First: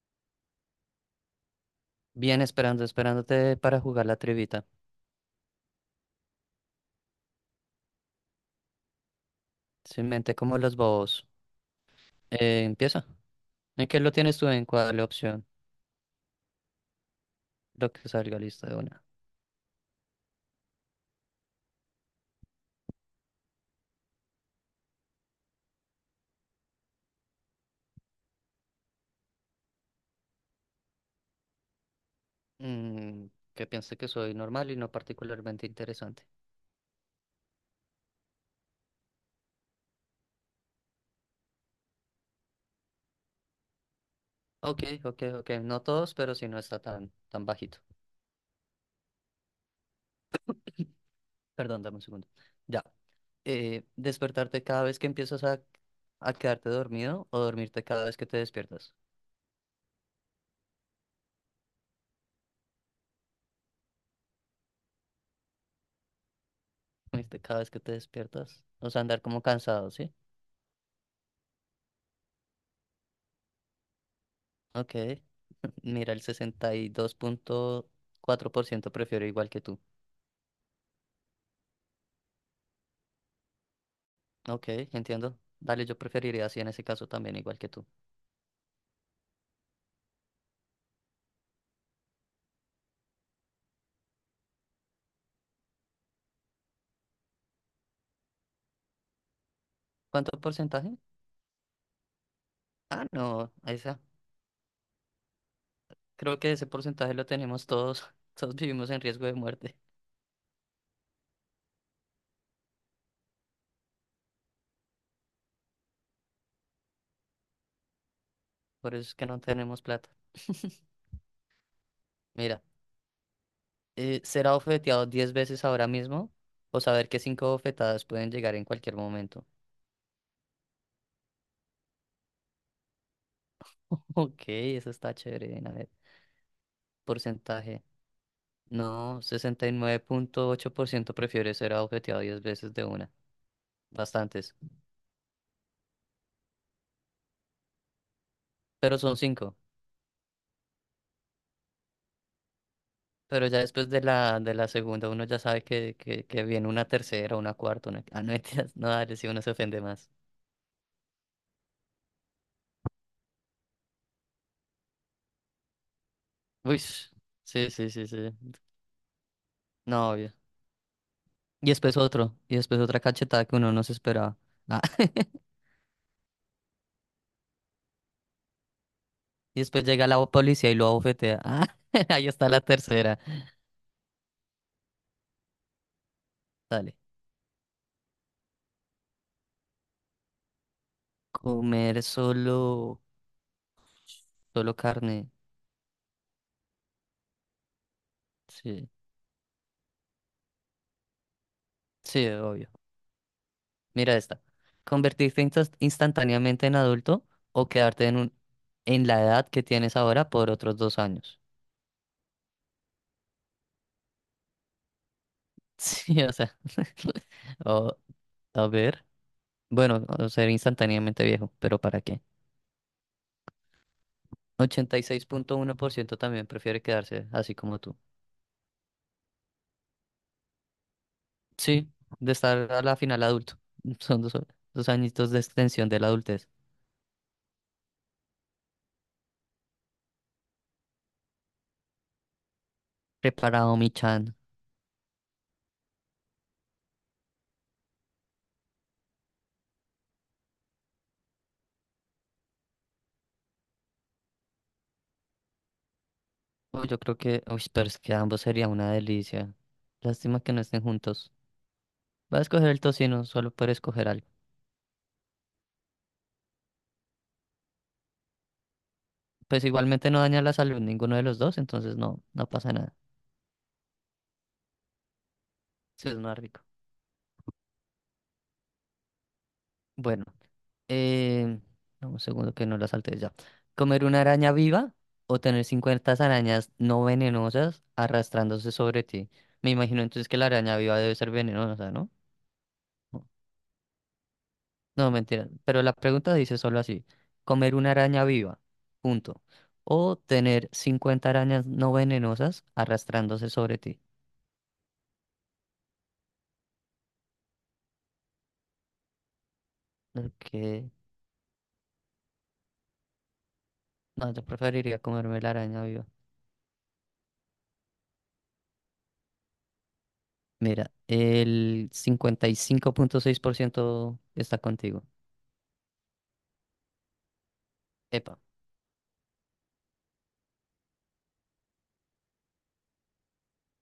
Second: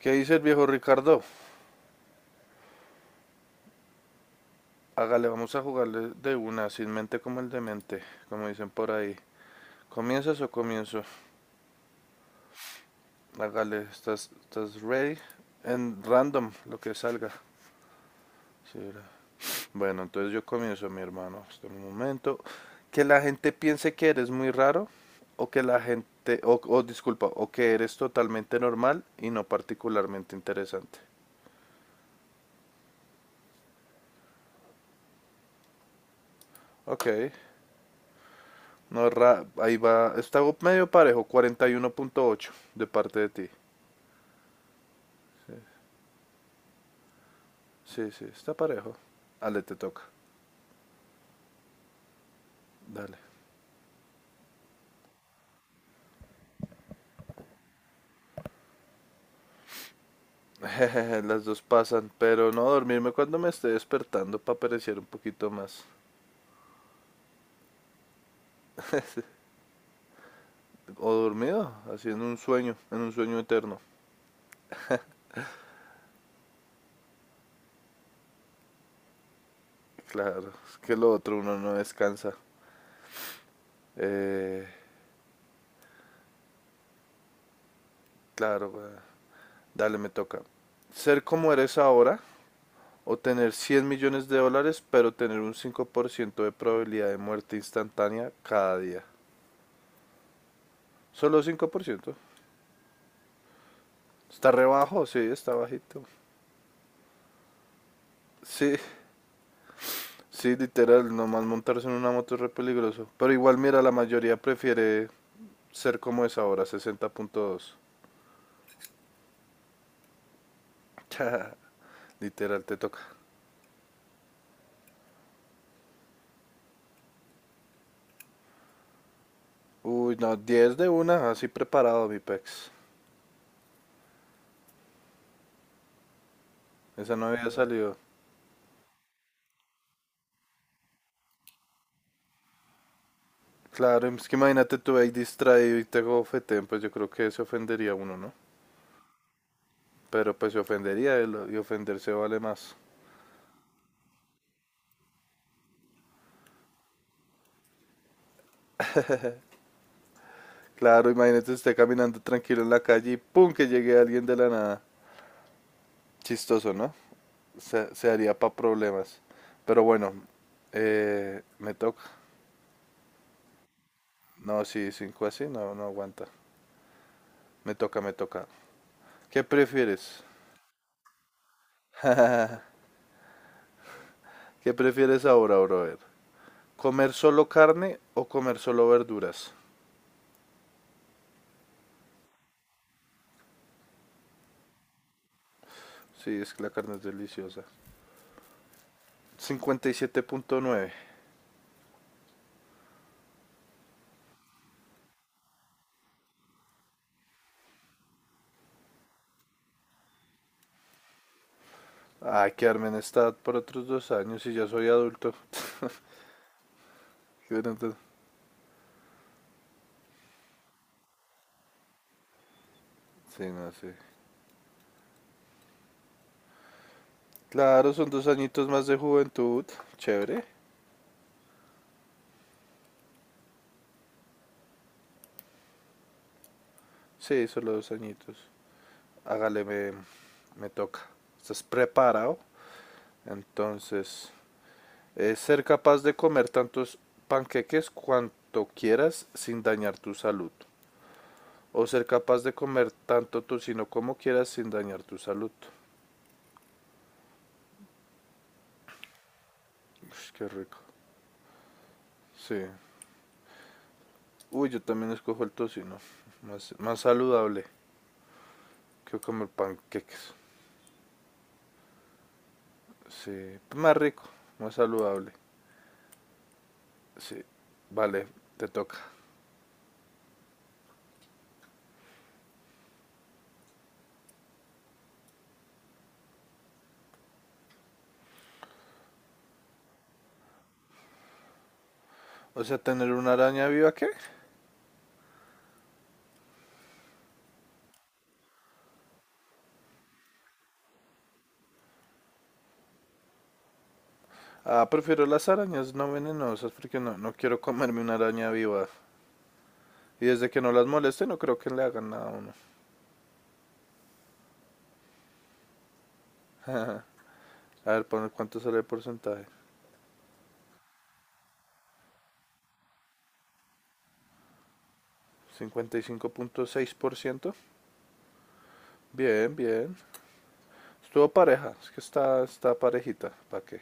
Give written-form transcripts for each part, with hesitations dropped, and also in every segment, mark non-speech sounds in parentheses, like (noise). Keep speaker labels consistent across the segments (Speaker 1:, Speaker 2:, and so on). Speaker 1: ¿Qué dice el viejo Ricardo?
Speaker 2: Bien, esperando, esperándote para jugar la trivita.
Speaker 1: Hágale, vamos a jugarle de una, sin mente como el demente, como dicen por ahí.
Speaker 2: Simplemente
Speaker 1: ¿Comienzas o
Speaker 2: como los
Speaker 1: comienzo?
Speaker 2: bobos. Empieza.
Speaker 1: Hágale,
Speaker 2: ¿En qué lo
Speaker 1: estás,
Speaker 2: tienes tú, en
Speaker 1: estás
Speaker 2: cuál
Speaker 1: ready
Speaker 2: opción?
Speaker 1: en random, lo que salga.
Speaker 2: Lo que salga, lista de
Speaker 1: Sí,
Speaker 2: una.
Speaker 1: bueno, entonces yo comienzo, mi hermano. Hasta un momento. Que la gente piense que eres muy raro, o que la gente, o disculpa, o que eres totalmente normal y no particularmente interesante.
Speaker 2: Mm, que piense que soy normal y no particularmente interesante.
Speaker 1: Ok, no, ahí va, está medio parejo, cuarenta y uno punto ocho de parte de ti.
Speaker 2: Ok, ok, ok. No todos, pero si no está tan bajito.
Speaker 1: Sí, sí, está parejo. Ale, te toca.
Speaker 2: Perdón, dame un segundo. Ya.
Speaker 1: Dale.
Speaker 2: ¿Despertarte cada vez que empiezas a quedarte dormido, o dormirte cada vez que te despiertas?
Speaker 1: (laughs) Las dos pasan, pero no dormirme cuando me esté despertando para perecer un poquito más.
Speaker 2: Dormirte cada vez que te despiertas. O sea, andar como cansado, ¿sí?
Speaker 1: O dormido, así en un sueño eterno.
Speaker 2: Ok. (laughs) Mira, el sesenta y dos punto cuatro por ciento prefiero igual que tú.
Speaker 1: Claro, es que lo otro uno no descansa.
Speaker 2: Ok,
Speaker 1: Eh,
Speaker 2: entiendo. Dale, yo preferiría así en ese caso también, igual que tú.
Speaker 1: claro, güey. Dale, me toca. Ser como eres ahora o tener 100 millones de dólares, pero tener un 5% de probabilidad de muerte instantánea cada día.
Speaker 2: ¿Cuánto porcentaje?
Speaker 1: Solo 5%.
Speaker 2: Ah, no, esa.
Speaker 1: Está rebajo, sí, está bajito.
Speaker 2: Creo que ese porcentaje lo tenemos todos. (laughs) Todos
Speaker 1: Sí,
Speaker 2: vivimos en riesgo de muerte.
Speaker 1: sí, literal, nomás montarse en una moto es re peligroso. Pero igual, mira, la mayoría prefiere ser como es ahora, 60.2.
Speaker 2: Por eso es que no tenemos plata. (laughs)
Speaker 1: (laughs)
Speaker 2: Mira,
Speaker 1: Literal, te toca.
Speaker 2: ser abofeteado 10 veces ahora mismo, o saber que cinco bofetadas pueden llegar en cualquier momento.
Speaker 1: Uy, no, diez de una, así preparado, mi pex.
Speaker 2: (laughs) Ok, eso está chévere. A ver,
Speaker 1: Esa no había
Speaker 2: porcentaje.
Speaker 1: salido.
Speaker 2: No, sesenta y nueve punto ocho por ciento prefiere ser objetivado 10 veces de una.
Speaker 1: Claro, es que
Speaker 2: Bastantes.
Speaker 1: imagínate tú ahí distraído y te gofeten, pues yo creo que se ofendería uno, ¿no?
Speaker 2: Pero son cinco.
Speaker 1: Pero pues se ofendería él y ofenderse vale más.
Speaker 2: Pero ya después de la segunda uno ya sabe que, que viene una tercera, una cuarta, una... Ah, no, (laughs) mentiras, no, dale, si uno se ofende más.
Speaker 1: Claro, imagínate esté caminando tranquilo en la calle y ¡pum! Que llegue alguien de la nada. Chistoso,
Speaker 2: Uy,
Speaker 1: ¿no?
Speaker 2: sí, sí,
Speaker 1: se,
Speaker 2: sí,
Speaker 1: se
Speaker 2: sí.
Speaker 1: haría para problemas. Pero
Speaker 2: No,
Speaker 1: bueno,
Speaker 2: obvio. Y
Speaker 1: me
Speaker 2: después
Speaker 1: toca.
Speaker 2: otro. Y después otra cachetada que uno no se esperaba.
Speaker 1: No,
Speaker 2: Ah,
Speaker 1: sí, cinco así,
Speaker 2: (laughs)
Speaker 1: no, no aguanta. Me toca, me toca. ¿Qué
Speaker 2: y después llega
Speaker 1: prefieres?
Speaker 2: la policía y lo abofetea. Ah, (laughs) ahí está la
Speaker 1: (laughs)
Speaker 2: tercera.
Speaker 1: ¿Qué prefieres ahora, brother?
Speaker 2: Dale.
Speaker 1: ¿Comer solo carne o comer solo verduras?
Speaker 2: Comer solo carne.
Speaker 1: Sí, es que la carne es deliciosa.
Speaker 2: Sí,
Speaker 1: Cincuenta y siete punto nueve.
Speaker 2: sí, obvio. Mira esta. Convertirte instantáneamente en adulto, o quedarte en la edad que tienes ahora por otros dos años. (laughs)
Speaker 1: Ay, quedarme en estado por otros dos años y ya soy adulto. (laughs)
Speaker 2: Sí, o sea. (laughs)
Speaker 1: Qué bueno,
Speaker 2: O,
Speaker 1: entonces
Speaker 2: a ver. Bueno, o ser instantáneamente viejo, pero ¿para qué?
Speaker 1: sí, no, sí.
Speaker 2: Ochenta y seis punto uno por ciento también prefiere quedarse así como
Speaker 1: Claro,
Speaker 2: tú.
Speaker 1: son dos añitos más de juventud. Chévere.
Speaker 2: Sí, de estar a la final adulto. (laughs) Son dos, dos añitos de extensión de la adultez.
Speaker 1: Sí, solo dos añitos. Hágale, me toca. ¿Estás preparado?
Speaker 2: Preparado, mi
Speaker 1: Entonces,
Speaker 2: chan.
Speaker 1: es ser capaz de comer tantos panqueques cuanto quieras sin dañar tu salud. O ser capaz de comer tanto tocino como quieras sin dañar tu salud.
Speaker 2: Uy, yo creo que, uy, pero es que ambos sería una delicia.
Speaker 1: Ush,
Speaker 2: Lástima
Speaker 1: qué
Speaker 2: que no
Speaker 1: rico.
Speaker 2: estén juntos. Voy a
Speaker 1: Sí.
Speaker 2: escoger el tocino solo por escoger algo.
Speaker 1: Uy, yo también escojo el tocino. Más, más saludable que comer
Speaker 2: Pues igualmente no
Speaker 1: panqueques.
Speaker 2: daña la salud ninguno de los dos, entonces no, no pasa nada.
Speaker 1: Sí. Más rico, más saludable.
Speaker 2: Sí, es más rico.
Speaker 1: Sí. Vale, te toca.
Speaker 2: Bueno, eh, dame un segundo que no la salte ya. ¿Comer una araña viva, o tener 50 arañas no venenosas arrastrándose sobre ti? Me imagino entonces que la araña viva debe ser venenosa, ¿no?
Speaker 1: O sea, tener
Speaker 2: No,
Speaker 1: una araña viva, ¿qué?
Speaker 2: no, mentira. Pero la pregunta dice solo así. ¿Comer una araña viva? Punto. O tener 50 arañas no venenosas arrastrándose sobre ti.
Speaker 1: Ah, prefiero las arañas no venenosas porque no, no quiero comerme una araña viva. Y desde que no las
Speaker 2: Ok.
Speaker 1: moleste no creo que le hagan nada a uno.
Speaker 2: No, yo preferiría comerme la araña viva.
Speaker 1: (laughs) A ver, ¿cuánto sale el porcentaje?
Speaker 2: Mira, el cincuenta y cinco punto seis por ciento está contigo.
Speaker 1: Cincuenta y cinco punto seis por ciento.
Speaker 2: Epa.
Speaker 1: Bien, bien. Estuvo pareja, es que está, está parejita. ¿Para qué?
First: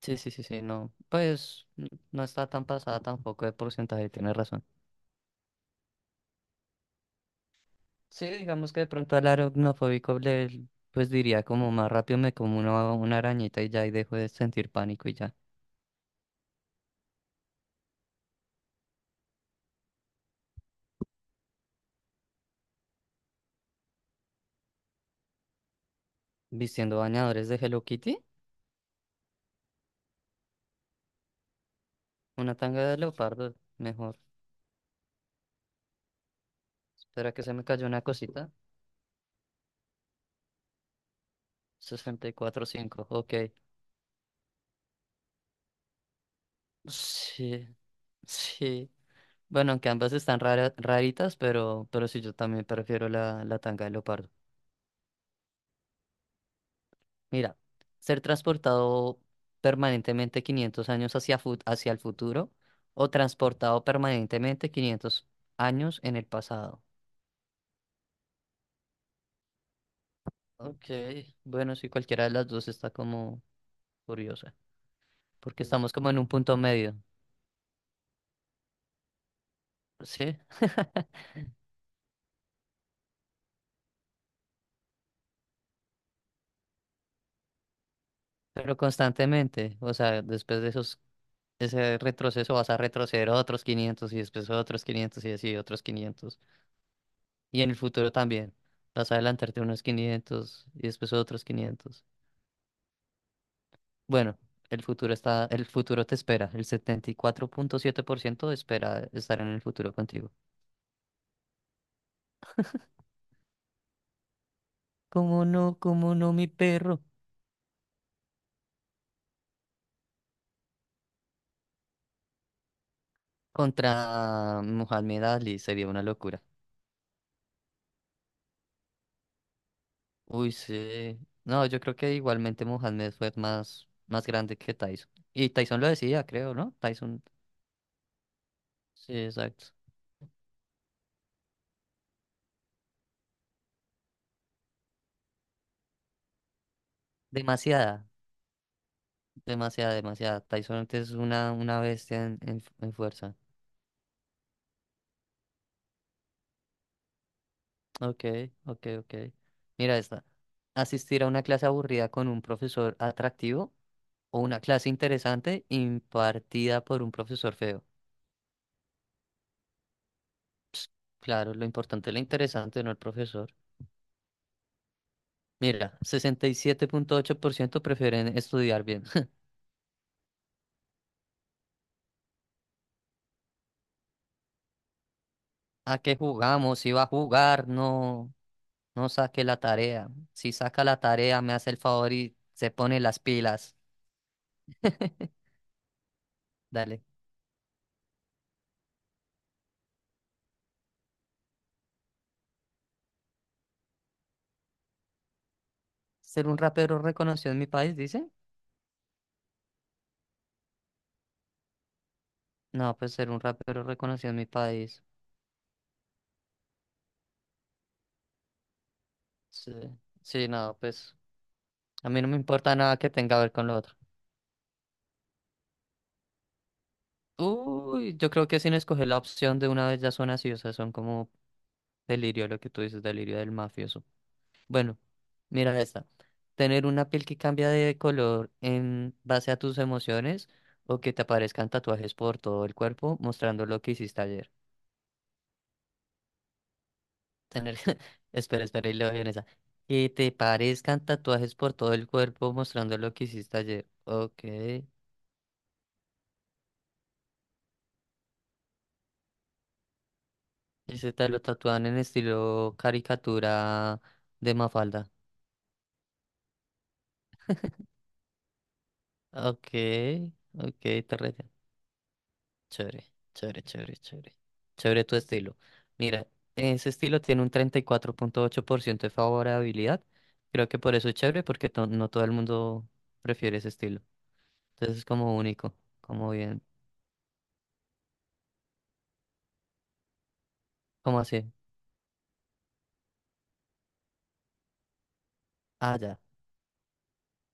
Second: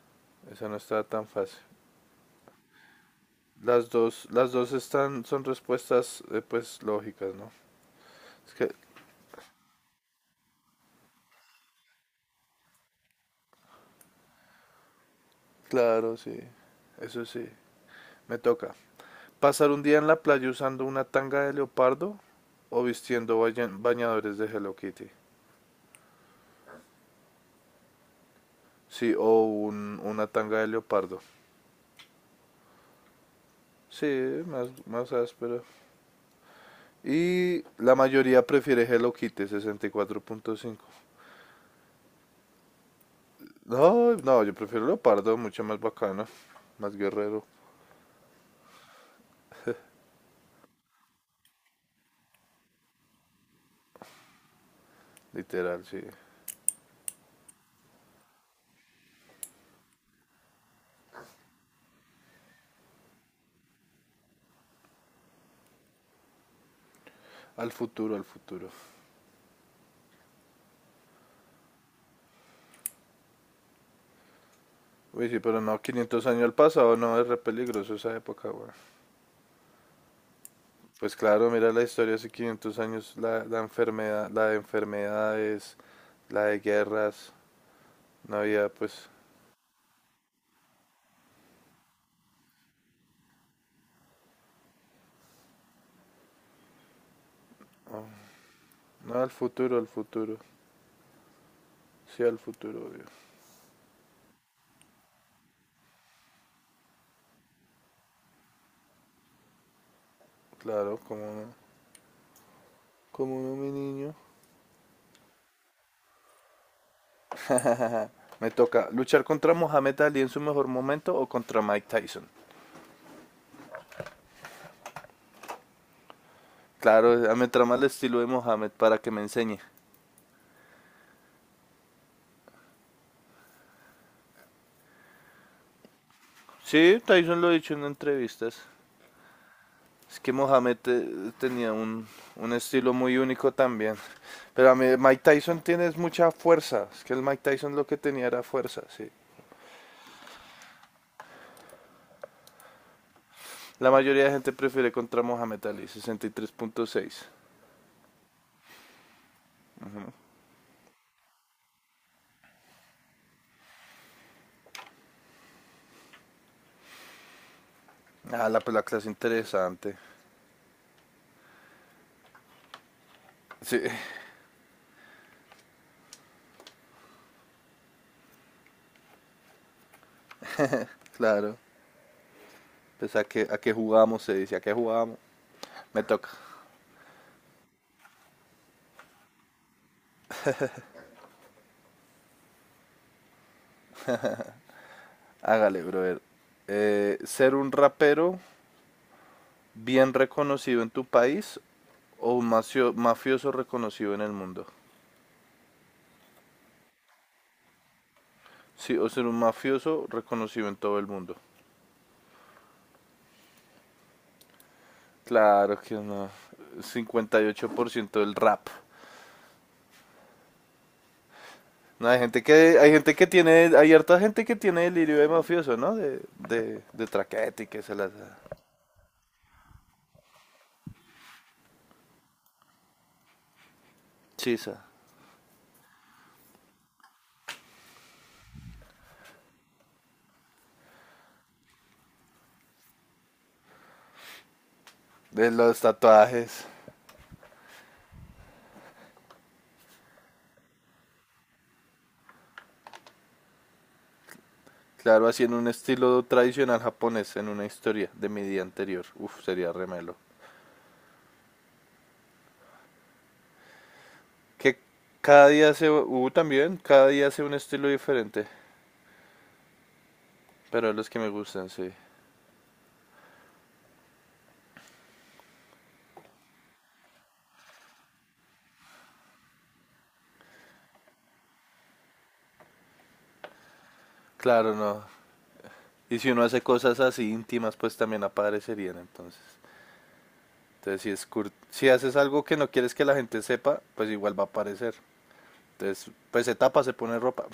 Speaker 2: Sí, sí, sí, sí,
Speaker 1: Esa no
Speaker 2: no.
Speaker 1: está tan fácil.
Speaker 2: Pues no está tan pasada tampoco de porcentaje, tienes
Speaker 1: Las
Speaker 2: razón.
Speaker 1: dos están, son respuestas pues lógicas, ¿no?
Speaker 2: Sí,
Speaker 1: Es
Speaker 2: digamos
Speaker 1: que,
Speaker 2: que de pronto al aracnofóbico le, pues diría como más rápido me como una arañita y ya, y dejo de sentir pánico y ya.
Speaker 1: claro, sí. Eso sí. Me toca. ¿Pasar un día en la playa usando una tanga de leopardo o vistiendo bañadores de Hello Kitty?
Speaker 2: Vistiendo bañadores de Hello Kitty,
Speaker 1: Sí, o una tanga de leopardo.
Speaker 2: una tanga de leopardo, mejor.
Speaker 1: Sí, más, más áspero.
Speaker 2: Espera que se
Speaker 1: Y
Speaker 2: me cayó
Speaker 1: la
Speaker 2: una
Speaker 1: mayoría
Speaker 2: cosita.
Speaker 1: prefiere Hello Kitty, 64.5.
Speaker 2: Sesenta y cuatro punto cinco, ok.
Speaker 1: No, no, yo prefiero leopardo, mucho más bacano, más guerrero,
Speaker 2: Sí, sí. Bueno, que ambas están raritas, pero sí, yo también prefiero la tanga de leopardo.
Speaker 1: literal, sí.
Speaker 2: Mira, ser transportado permanentemente 500 años hacia el futuro, o transportado permanentemente 500 años en el pasado.
Speaker 1: Al futuro, al futuro.
Speaker 2: Ok, bueno, sí, cualquiera de las dos está como curiosa,
Speaker 1: Uy, sí, pero
Speaker 2: porque
Speaker 1: no,
Speaker 2: estamos como en
Speaker 1: 500
Speaker 2: un
Speaker 1: años al
Speaker 2: punto medio,
Speaker 1: pasado, no, es re peligroso esa época, güey.
Speaker 2: ¿sí? (laughs)
Speaker 1: Pues claro, mira la historia hace 500 años, la enfermedad, la de enfermedades, la de guerras, no había
Speaker 2: Pero
Speaker 1: pues,
Speaker 2: constantemente, o sea, después de esos, ese retroceso vas a retroceder otros 500 y después otros 500 y así otros 500. Y en el futuro
Speaker 1: no,
Speaker 2: también. Vas a
Speaker 1: no,
Speaker 2: adelantarte unos
Speaker 1: al futuro,
Speaker 2: 500 y después otros quinientos.
Speaker 1: sí al futuro, obvio.
Speaker 2: Bueno, el futuro está, el futuro te espera. El setenta y cuatro punto siete por ciento espera estar en el futuro contigo.
Speaker 1: Claro, como no mi niño.
Speaker 2: ¿Cómo no? ¿Cómo no, mi perro?
Speaker 1: (laughs) Me toca luchar contra Mohamed Ali en su mejor momento o contra Mike Tyson.
Speaker 2: Contra Mohamed Ali sería una locura.
Speaker 1: Claro, me trama el estilo de Mohamed para que me enseñe.
Speaker 2: Uy, sí. No, yo creo que igualmente Mohamed fue más, más grande que Tyson. Y Tyson lo decía, creo, ¿no?
Speaker 1: Sí,
Speaker 2: Tyson.
Speaker 1: Tyson lo ha dicho en entrevistas.
Speaker 2: Sí, exacto.
Speaker 1: Es que Mohamed tenía un estilo muy único también. Pero a mí, Mike Tyson tiene mucha fuerza. Es que el Mike Tyson lo que
Speaker 2: Demasiada,
Speaker 1: tenía era fuerza, sí.
Speaker 2: demasiada, demasiada. Tyson es una bestia en fuerza.
Speaker 1: La mayoría de gente prefiere contra Mohamed Ali, 63.6.
Speaker 2: Ok, ok, ok. Mira esta. Asistir a una clase aburrida con un profesor atractivo, o una clase interesante impartida por un profesor feo.
Speaker 1: Ah, la, pues la clase interesante.
Speaker 2: Claro, lo importante es lo interesante, no el profesor.
Speaker 1: Sí,
Speaker 2: Mira, sesenta y siete punto ocho por ciento prefieren estudiar bien. (laughs)
Speaker 1: claro. Pues a qué jugamos, se dice, a qué jugamos.
Speaker 2: ¿A
Speaker 1: Me
Speaker 2: qué
Speaker 1: toca.
Speaker 2: jugamos? Si va a jugar, no, no saque la tarea. Si saca la tarea, me hace el favor y se pone las pilas. (laughs)
Speaker 1: Hágale, brother.
Speaker 2: Dale.
Speaker 1: Ser un rapero bien reconocido en tu país o un mafioso reconocido en el mundo.
Speaker 2: ¿Ser un rapero reconocido en mi país, dice?
Speaker 1: Sí, o ser un mafioso reconocido en todo el mundo.
Speaker 2: No, pues ser un rapero reconocido en mi país.
Speaker 1: Claro que no. 58% del rap.
Speaker 2: Sí, sí, no, pues
Speaker 1: No,
Speaker 2: a mí no me importa
Speaker 1: hay
Speaker 2: nada que
Speaker 1: gente que
Speaker 2: tenga que ver con
Speaker 1: tiene,
Speaker 2: lo
Speaker 1: hay
Speaker 2: otro.
Speaker 1: harta gente que tiene delirio de mafioso, ¿no? De traquete y que se las
Speaker 2: Uy, yo creo que sin escoger la opción de una vez ya son así, o sea, son como delirio lo que tú dices, delirio del mafioso.
Speaker 1: chisa.
Speaker 2: Bueno, mira esta. Tener una piel que cambia de color en base a tus emociones, o que te aparezcan tatuajes por todo el cuerpo mostrando lo que hiciste ayer.
Speaker 1: De los tatuajes.
Speaker 2: Tener, (laughs) espera, espera, y leo bien esa. Que te parezcan tatuajes por todo el cuerpo mostrando lo que hiciste ayer. Ok.
Speaker 1: Claro, así en un estilo tradicional japonés, en una historia de mi día anterior. Uf, sería remelo.
Speaker 2: Ese tal lo tatúan en estilo caricatura de
Speaker 1: Que
Speaker 2: Mafalda.
Speaker 1: cada día se, también, cada día hace un estilo diferente.
Speaker 2: Ok, ok,
Speaker 1: Pero los
Speaker 2: te
Speaker 1: que me
Speaker 2: rete.
Speaker 1: gustan, sí.
Speaker 2: Chévere, chévere, chévere, chévere. Chévere tu estilo. Mira, ese estilo tiene un treinta y cuatro punto ocho por ciento de favorabilidad. Creo que por eso es chévere, porque no todo el mundo prefiere ese estilo.
Speaker 1: Claro,
Speaker 2: Entonces
Speaker 1: no.
Speaker 2: es como único,
Speaker 1: Y
Speaker 2: como
Speaker 1: si uno hace
Speaker 2: bien.
Speaker 1: cosas así íntimas, pues también aparecerían entonces. Entonces, si,
Speaker 2: ¿Cómo
Speaker 1: es
Speaker 2: así?
Speaker 1: si haces algo que no quieres que la gente sepa, pues igual va a aparecer.
Speaker 2: Ah,
Speaker 1: Entonces,
Speaker 2: ya.
Speaker 1: pues se tapa, se pone ropa.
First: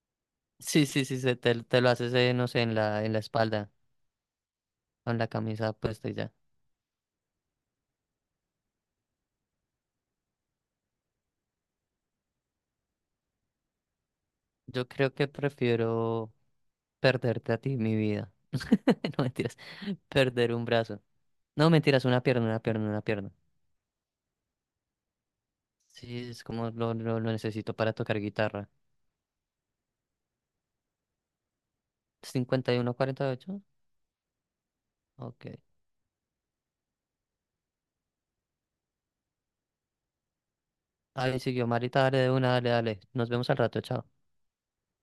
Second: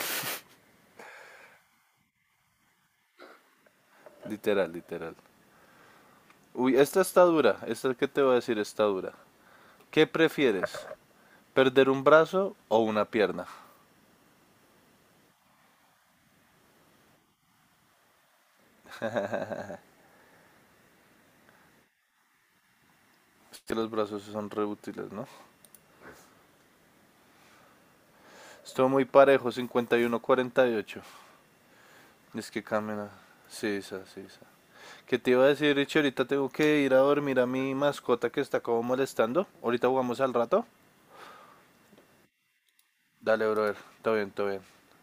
Speaker 2: Sí, sí, sí, te lo haces, no sé, en en la espalda,
Speaker 1: (laughs) Literal, literal.
Speaker 2: con la camisa puesta y ya.
Speaker 1: Uy, esta está dura. Esta que te voy a decir está dura. ¿Qué prefieres? ¿Perder un brazo o una pierna?
Speaker 2: Yo creo que prefiero. Perderte a ti, mi vida. (laughs) No, mentiras. Perder un brazo. No, mentiras, una pierna, una pierna, una pierna.
Speaker 1: Es que los brazos sí son reútiles, ¿no?
Speaker 2: Sí, es como lo necesito para tocar guitarra.
Speaker 1: Estuvo muy parejo, 51-48. Es que camina.
Speaker 2: 51-48.
Speaker 1: Sí, esa, sí, esa. ¿Qué te iba
Speaker 2: Ok.
Speaker 1: a decir, Richie? Ahorita tengo que ir a dormir a mi mascota que está como molestando. Ahorita jugamos al rato.
Speaker 2: Ahí siguió, Marita. Dale de una, dale, dale. Nos
Speaker 1: Dale,
Speaker 2: vemos al
Speaker 1: brother.
Speaker 2: rato, chao.
Speaker 1: Todo bien, todo bien.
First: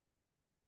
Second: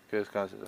Speaker 1: Que descanses.